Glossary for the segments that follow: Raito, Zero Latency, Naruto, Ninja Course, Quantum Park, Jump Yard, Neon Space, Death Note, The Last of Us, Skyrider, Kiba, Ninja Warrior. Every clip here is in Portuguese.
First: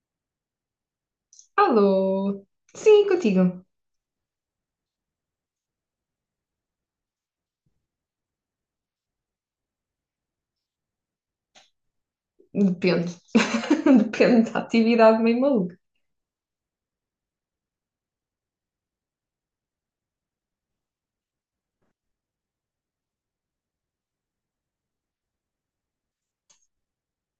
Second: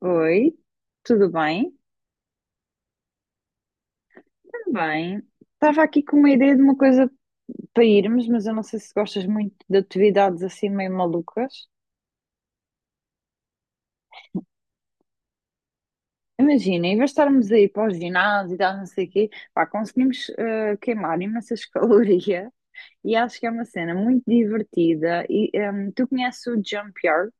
Oi, tudo bem? Alô? Sim, contigo. Também. Estava aqui com uma ideia de uma coisa para irmos, mas eu não sei se gostas muito de atividades assim meio malucas. Depende. Depende da atividade meio maluca. Imagina, em vez de estarmos aí para o ginásio e tal, não sei o quê, pá, conseguimos queimar imensas calorias e acho que é uma cena muito divertida. E tu conheces o Jump Yard?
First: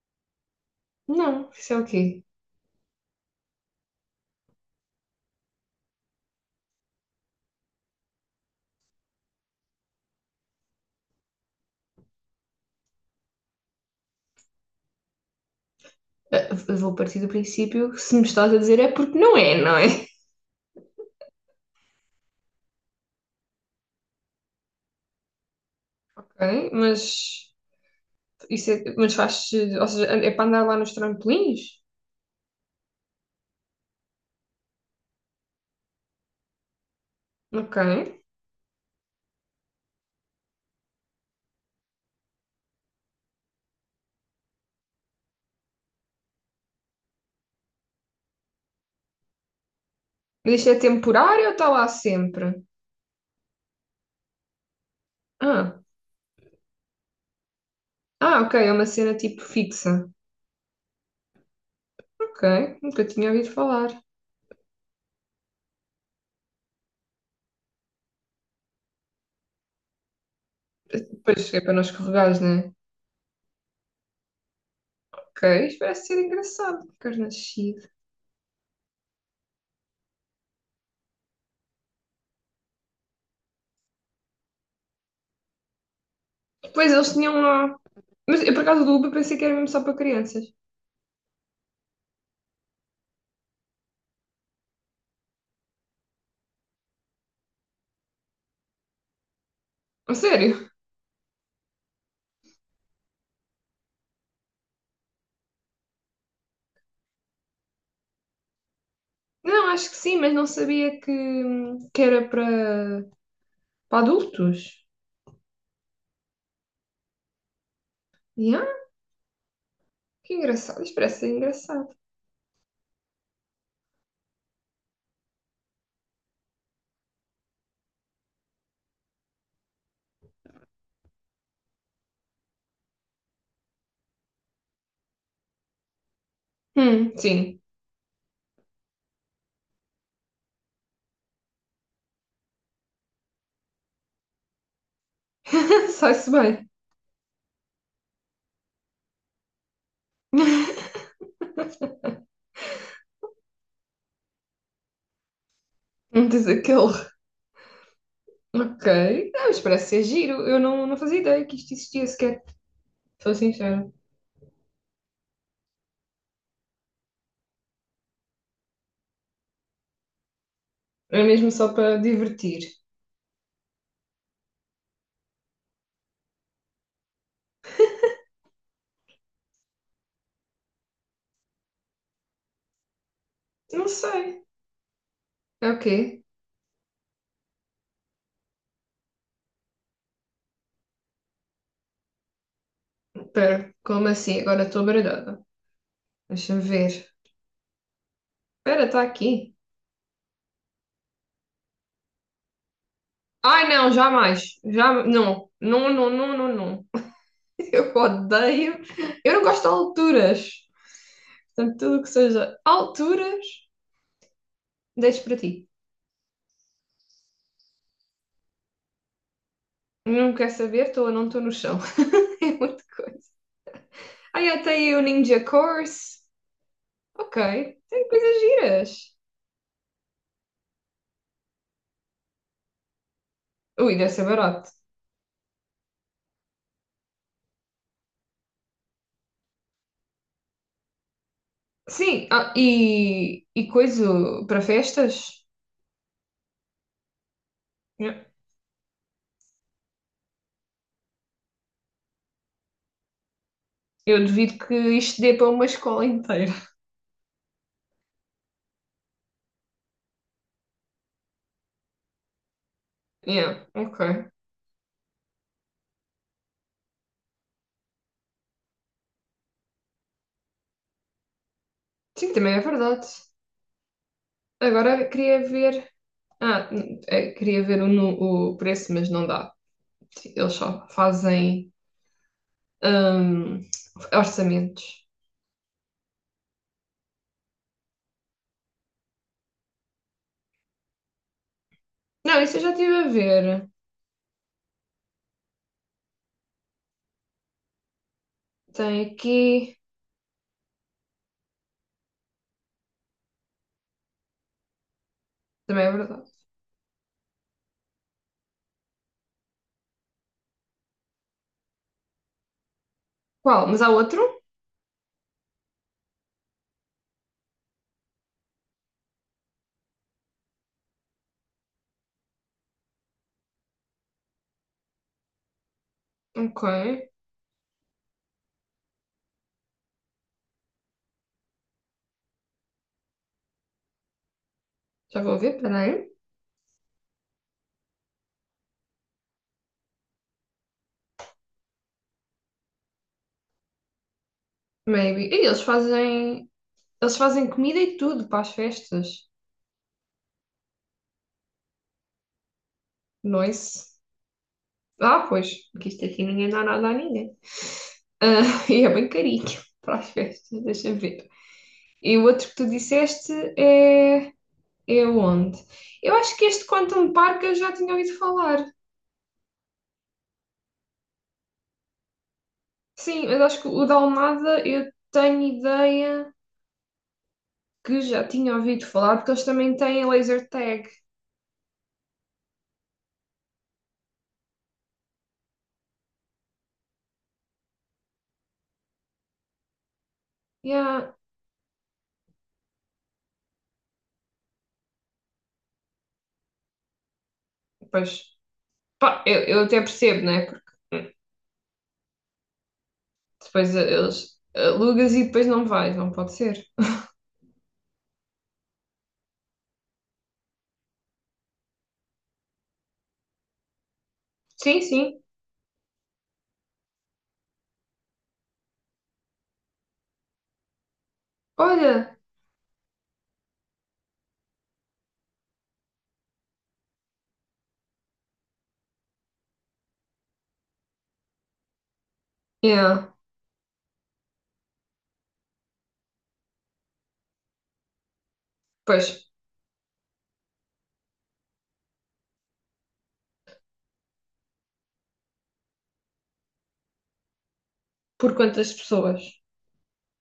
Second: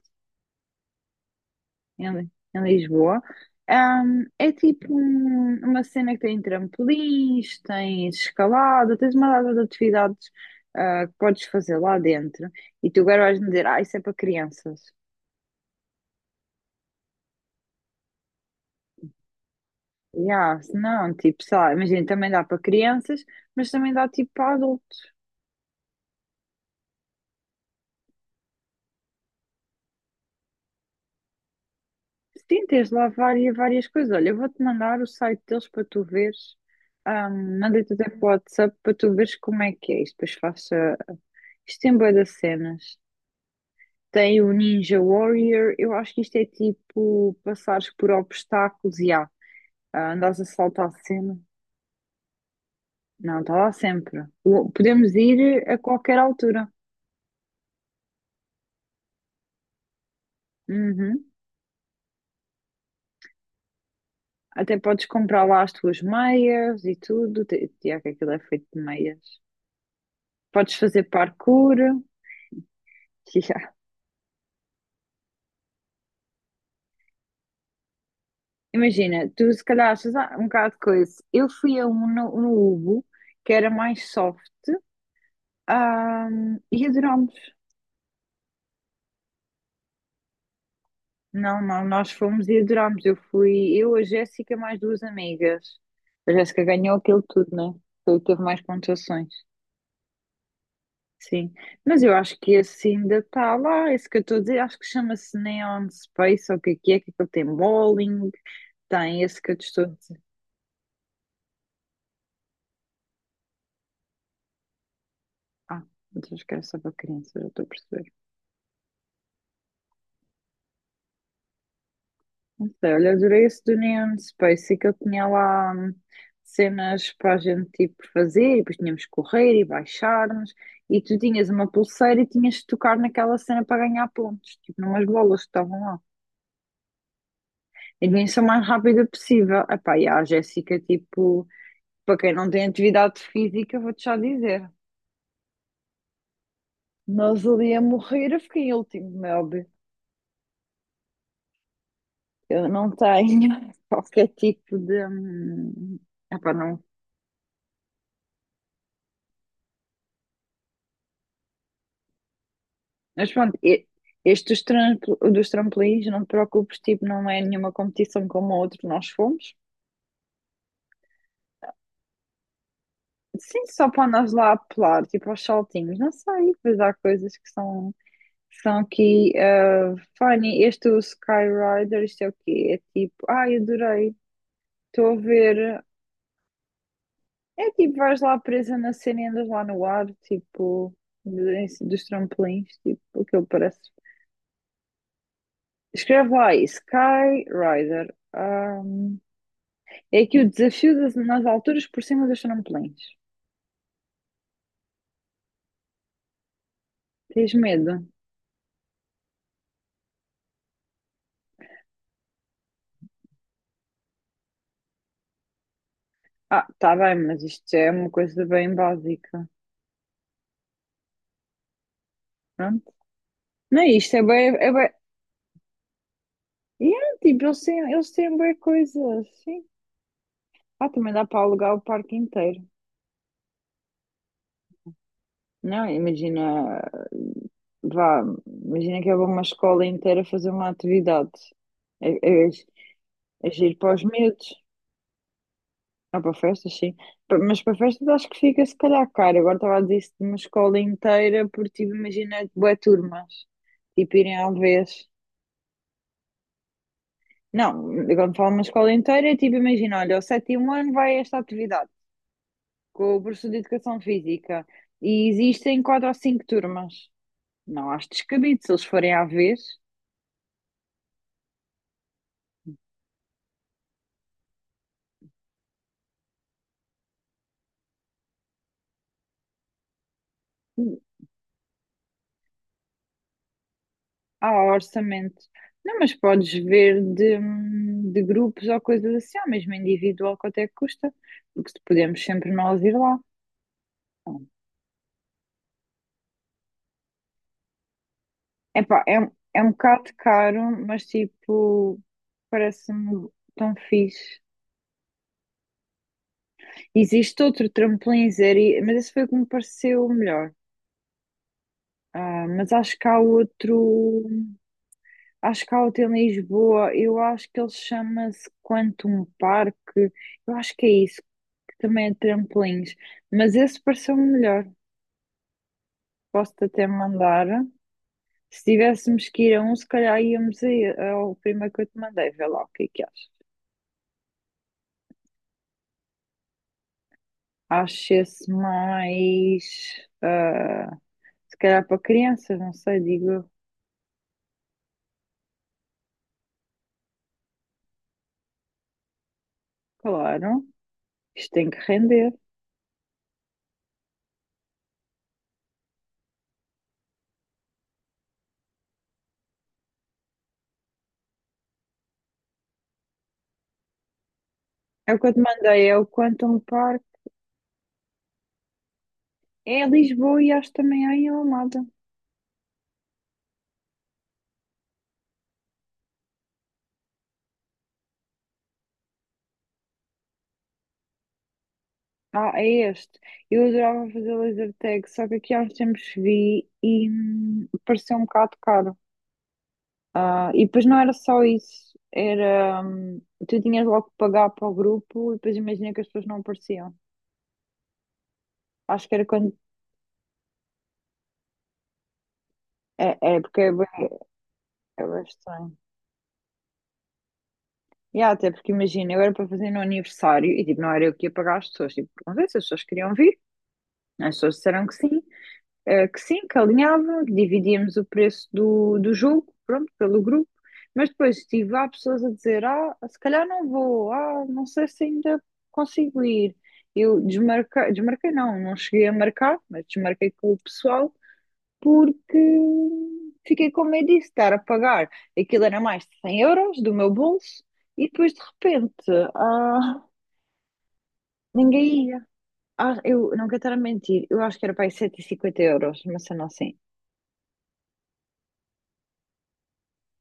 Não, isso é o quê? Em Lisboa. É tipo uma cena que tem trampolins, tens escalada, tens uma data de atividades que podes fazer lá dentro. E tu agora vais-me dizer: ah, isso é para crianças. Ah, eu vou partir do princípio que se me estás a dizer é porque não é, não é? Yeah, se não, tipo, sei lá, imagina, também dá para crianças, mas também dá tipo para adultos. Ok, mas isso é, mas faz, ou seja, é para andar lá nos trampolins? Sim, tens lá várias coisas. Olha, eu vou-te mandar o site deles para tu veres. Ok. Mandei-te até para o WhatsApp para tu veres como é que é isto. Depois faço. Isto tem bué de cenas. Tem o Ninja Warrior. Eu acho que isto é tipo passares por obstáculos e há. Ah, andares a Mas isto é saltar sempre. temporário ou está lá sempre? Não, está lá sempre. Podemos ir a Ah, qualquer altura. ah, ok, é uma cena tipo fixa. Uhum. Ok, nunca tinha ouvido falar. Até podes comprar lá as tuas meias e tudo. Tiago, que aquilo é feito de meias. Podes fazer Depois é para não parkour. escorregares, né? Ok, isto parece ser engraçado. Carne nascido. Imagina, tu se calhar achas um bocado de coisa. Eu fui a um no Ubo, que era mais soft, ah, e Depois eles adorámos. tinham lá. Mas eu, por acaso do Uber, pensei que era mesmo só para crianças. Não, não, nós fomos e adorámos. Eu fui, eu, a Jéssica, mais duas amigas. A Jéssica ganhou aquilo tudo, né? Foi o que teve mais pontuações. A sério? Sim. Mas eu acho que esse ainda está lá, esse que eu estou a dizer, acho que chama-se Neon Space, ou o que é que é, que ele tem bowling, tem esse que eu te Não, estou a acho que sim, dizer. mas não sabia que era para adultos. Ah, mas acho que era só para crianças, já estou a perceber. Yeah, que engraçado. Isto parece ser engraçado. Não sei, olha, adorei esse do Neon Space, e que ele tinha lá cenas para a gente tipo fazer, e depois tínhamos que correr e baixarmos, e tu tinhas uma pulseira e tinhas de tocar naquela cena para ganhar pontos, tipo numas bolas que estavam lá. Sim. E devia ser o mais rápida possível. Epá, e a Jéssica, tipo, para quem não tem atividade física, vou-te já dizer, Sai-se bem. nós ali a morrer, eu fiquei em último, meu óbvio. Eu não tenho qualquer tipo de, Não diz epá, não. aquele. Ok. Não, mas parece ser giro. Eu não fazia ideia que isto existia sequer. Mas Sou pronto, sincera. este dos, dos trampolins, não te preocupes, tipo, não é nenhuma competição como a outra que nós fomos. É mesmo só para divertir. Sim, só para andares lá a pular, tipo, aos saltinhos, não sei, pois há coisas que são, aqui funny. Este do Skyrider, isto é o quê? É tipo, ai, Não adorei, sei. estou a É o ver. quê? É tipo vais lá presa na cena e andas lá no ar, tipo, dos trampolins, tipo aquilo Espera, parece. como assim? Agora estou baralhada. Escreve lá Deixa-me aí, ver. Skyrider. Espera, está aqui. É que o desafio nas alturas por cima dos trampolins. Ai, não, jamais. Já, não. Não, não, não, não, não. Tens medo? Eu odeio. Eu não gosto de alturas. Portanto, tudo o que seja alturas, deixo para ti. Ah, tá bem, mas isto já é uma coisa bem básica. Não quer saber, estou ou não estou no chão. É muita Pronto. coisa. Não é isto, é bem. Ai, até É bem... aí o Ninja Course. Yeah, Ok, tipo, eles têm, tem eles têm coisas bem giras. coisas. Sim. Ah, também dá para alugar o parque inteiro. Ui, deve ser barato. Não, imagina. Vá, imagina que é uma escola inteira fazer uma atividade. Sim, É, é, ah, e, é e giro para os coisa medos. para festas? Ah, para festas, sim. Mas para festas Yeah. acho que fica se calhar caro. Agora estava a dizer isso de uma escola inteira, porque tipo, imagina bué turmas, tipo Eu irem à duvido que vez. isto dê para uma escola inteira. Não, quando falo uma escola inteira, é tipo, imagina, olha, o sétimo ano vai a esta atividade, com o professor de Yeah, Educação ok. Física, e existem quatro ou cinco turmas. Não, acho descabido, se eles forem à vez, Sim, também é verdade. Agora queria ver. Ah, queria ver o, o preço, mas não dá. Eles só fazem hum, há orçamentos. orçamento. Não, mas podes ver de grupos ou coisas assim, ou mesmo individual, quanto é que custa, porque podemos Não, sempre isso eu já nós estive ir a lá. ver. Tem Epá, é um aqui. bocado caro, mas tipo, parece-me tão fixe. Também é verdade. Existe outro trampolim zero, mas esse foi o que me pareceu o melhor. Ah, mas acho que há Qual? Mas há outro? outro, acho que há outro em Lisboa, eu acho que ele chama-se Quantum Parque, eu acho que é isso, que também é trampolins, mas esse pareceu-me melhor. Ok. Posso-te até mandar. Se tivéssemos que ir a um, se calhar íamos aí ao primeiro que eu te mandei, vê lá o que é que achas. Já vou ver, peraí. Acho-se mais, se calhar para crianças, não sei, digo eu. Maybe. E eles fazem. Eles fazem comida e tudo para as festas. Claro, isto tem que render. Nois. Ah, pois. Porque isto aqui ninguém dá nada a ninguém. Ah, e é bem carinho para as festas, deixa eu ver. E o outro que tu disseste é. É o Eu que eu te onde? mandei, é o Eu acho que Quantum este Park. Quantum Park eu já tinha ouvido falar. É em Lisboa e acho também há em Almada. Sim, mas acho que o da Almada eu tenho ideia que já tinha ouvido falar, porque eles também têm laser tag. Ah, é este. Eu adorava fazer laser tag, só que aqui há uns tempos vi e pareceu um bocado caro. Ah, e depois não era Yeah. só isso, tu tinhas logo que pagar para o grupo e depois imagina que as pessoas não apareciam. Pois, Acho que pá, era eu, quando, eu até percebo, né? Porque é porque é depois bem, eles é alugas bem e depois não vais, não pode ser. e há, até porque imagina, eu era para fazer no aniversário e tipo, não era eu que ia pagar as pessoas. Tipo, perguntei se as pessoas queriam vir. As pessoas Sim, disseram que sim. sim, que sim, que alinhavam, que dividíamos o preço do jogo, pronto, pelo grupo. Mas depois tive lá Olha, pessoas a dizer: ah, se calhar não vou, ah, não sei se ainda consigo ir. Eu desmarquei, desmarquei não, não cheguei a marcar, mas desmarquei com o pessoal porque yeah. fiquei com medo disso, estar a pagar. Aquilo era mais de 100 € do meu bolso e depois de repente, Pois, ah, ninguém ia. Ah, eu não quero estar a mentir, eu acho que era para aí 150 euros, mas sendo assim. por quantas pessoas?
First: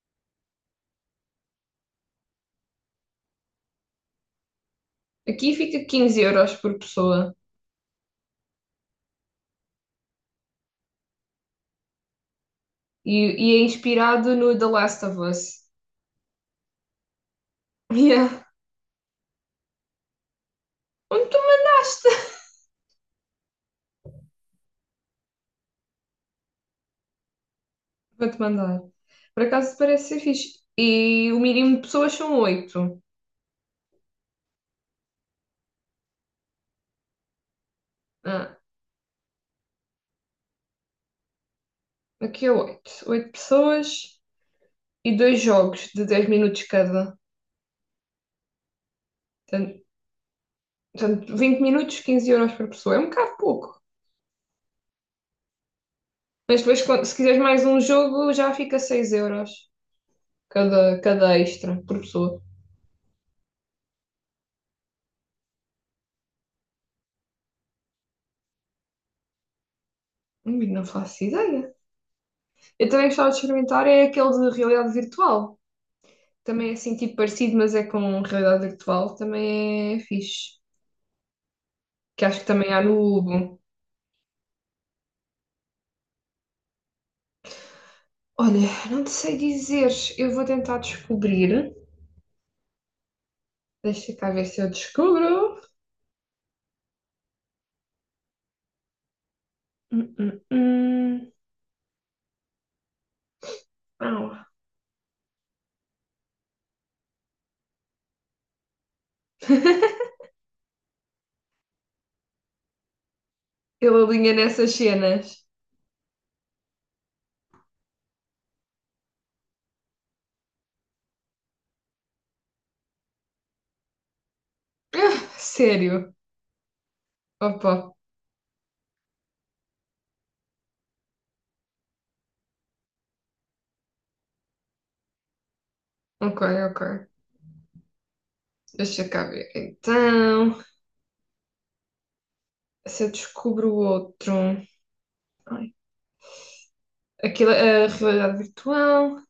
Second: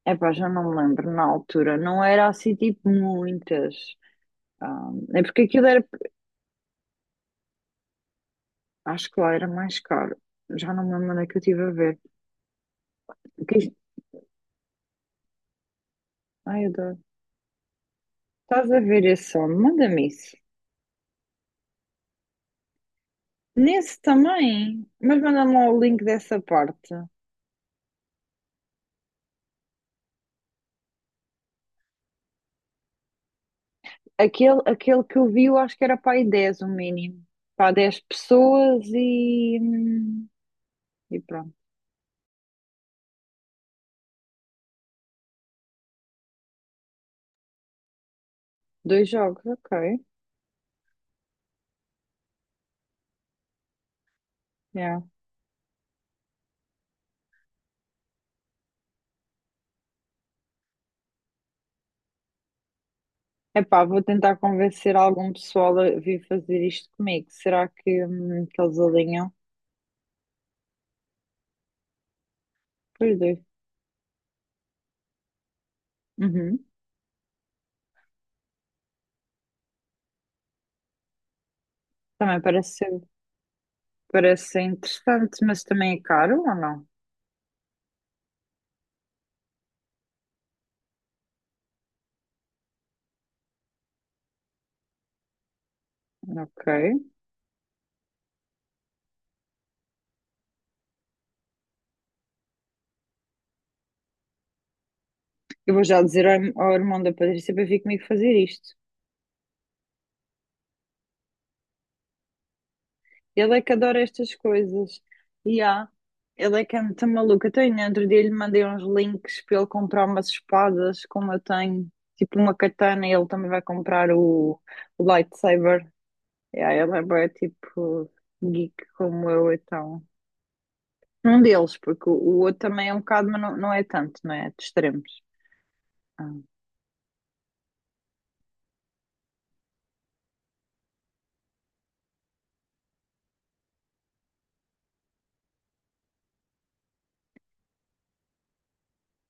Epá, já não me lembro na altura, não era assim tipo muitas. Ah, é porque Aqui aquilo era, fica 15 euros por pessoa acho que lá era mais caro. Já não me lembro onde é que eu estive a ver. O e, que e é é isto? inspirado no The Last of Us. Ai, eu adoro. Yeah. Estás a ver esse som? Manda-me isso. Onde tu mandaste? Nesse também, mas manda-me lá o link dessa parte. Vou-te mandar. Por acaso parece ser fixe. E o mínimo de pessoas são oito. Aquele que eu vi, eu acho que era para aí 10 o mínimo. Para dez Ah, pessoas e pronto. aqui é oito. Oito pessoas e dois jogos de 10 minutos cada. Dois jogos, ok. Portanto, 20 minutos, 15 euros por pessoa. É um bocado pouco. Yeah. Mas depois, se quiseres mais um jogo, já fica 6 euros cada extra por pessoa. Epá, vou tentar convencer algum pessoal a vir fazer isto comigo. Será que eles alinham? Não faço ideia. Eu também Pois gostava de dois. experimentar é aquele de realidade virtual. Uhum. Também é assim, tipo parecido, mas é com realidade virtual. Também é fixe. Que Também acho que também parece há ser, no Hugo. parece ser interessante, mas também é caro ou não? Olha, não te sei dizer. Eu vou tentar descobrir. Deixa cá ver se eu descubro. Ok. Hum, hum, hum. Au. Eu vou já dizer ao irmão da Patrícia para vir comigo fazer isto. Ele é que Ele adora alinha estas nessas coisas. cenas. E há. Ele é que é muito maluco. Até no outro dia lhe mandei uns links para ele comprar umas espadas, como eu tenho, tipo uma katana, e ele também vai comprar o Ah, lightsaber. sério? Yeah, ele é bué, Opa, tipo geek como eu, então. Um deles, porque o outro também é um bocado, mas não, não é tanto, não é? De extremos. Ah, ok, ok. Deixa cá ver. Então, se eu descubro outro. Ai, aquilo, é a realidade virtual.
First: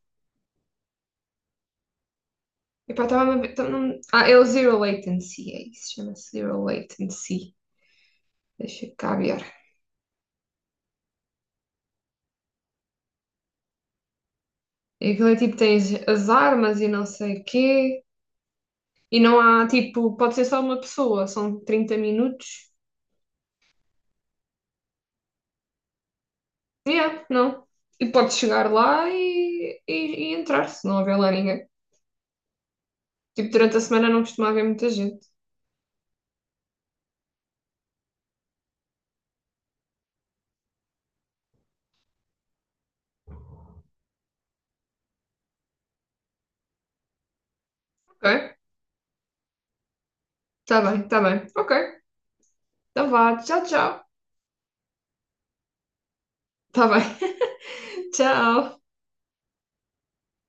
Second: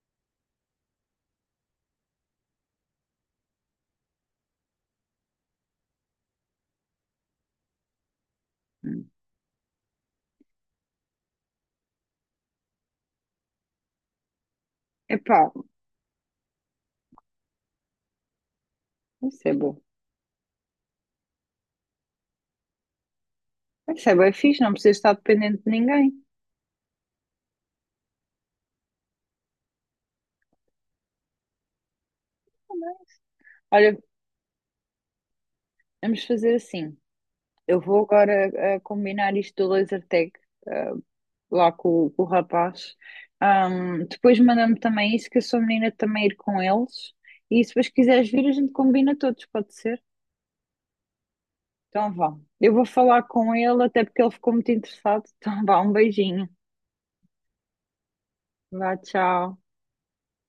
Epá, estava a ver. Ah, é o Zero Latency, é isso. Chama-se Zero Latency. Deixa hum. cá ver. E aquilo é Epá, tipo, tens as armas e não sei o quê. E não isso é há, bom. tipo, pode ser só uma pessoa, são 30 minutos. Isso é bem fixe, não precisa estar dependente de ninguém. Yeah, não. E podes chegar lá e entrar, se não houver lá ninguém. Tipo, durante a Olha, semana não costuma haver muita gente. vamos fazer assim. Eu vou agora combinar isto do laser tag eh, lá com o rapaz. Depois manda-me também isso, que eu sou menina de também ir com eles. E se depois quiseres vir, a Ok, gente combina todos, pode ser? tá bem, tá bem. Ok, Então vá. Eu vou então falar vá, com tchau, ele, até tchau. porque ele ficou muito interessado. Então vá, um beijinho. Tá bem, tchau. Vá, tchau.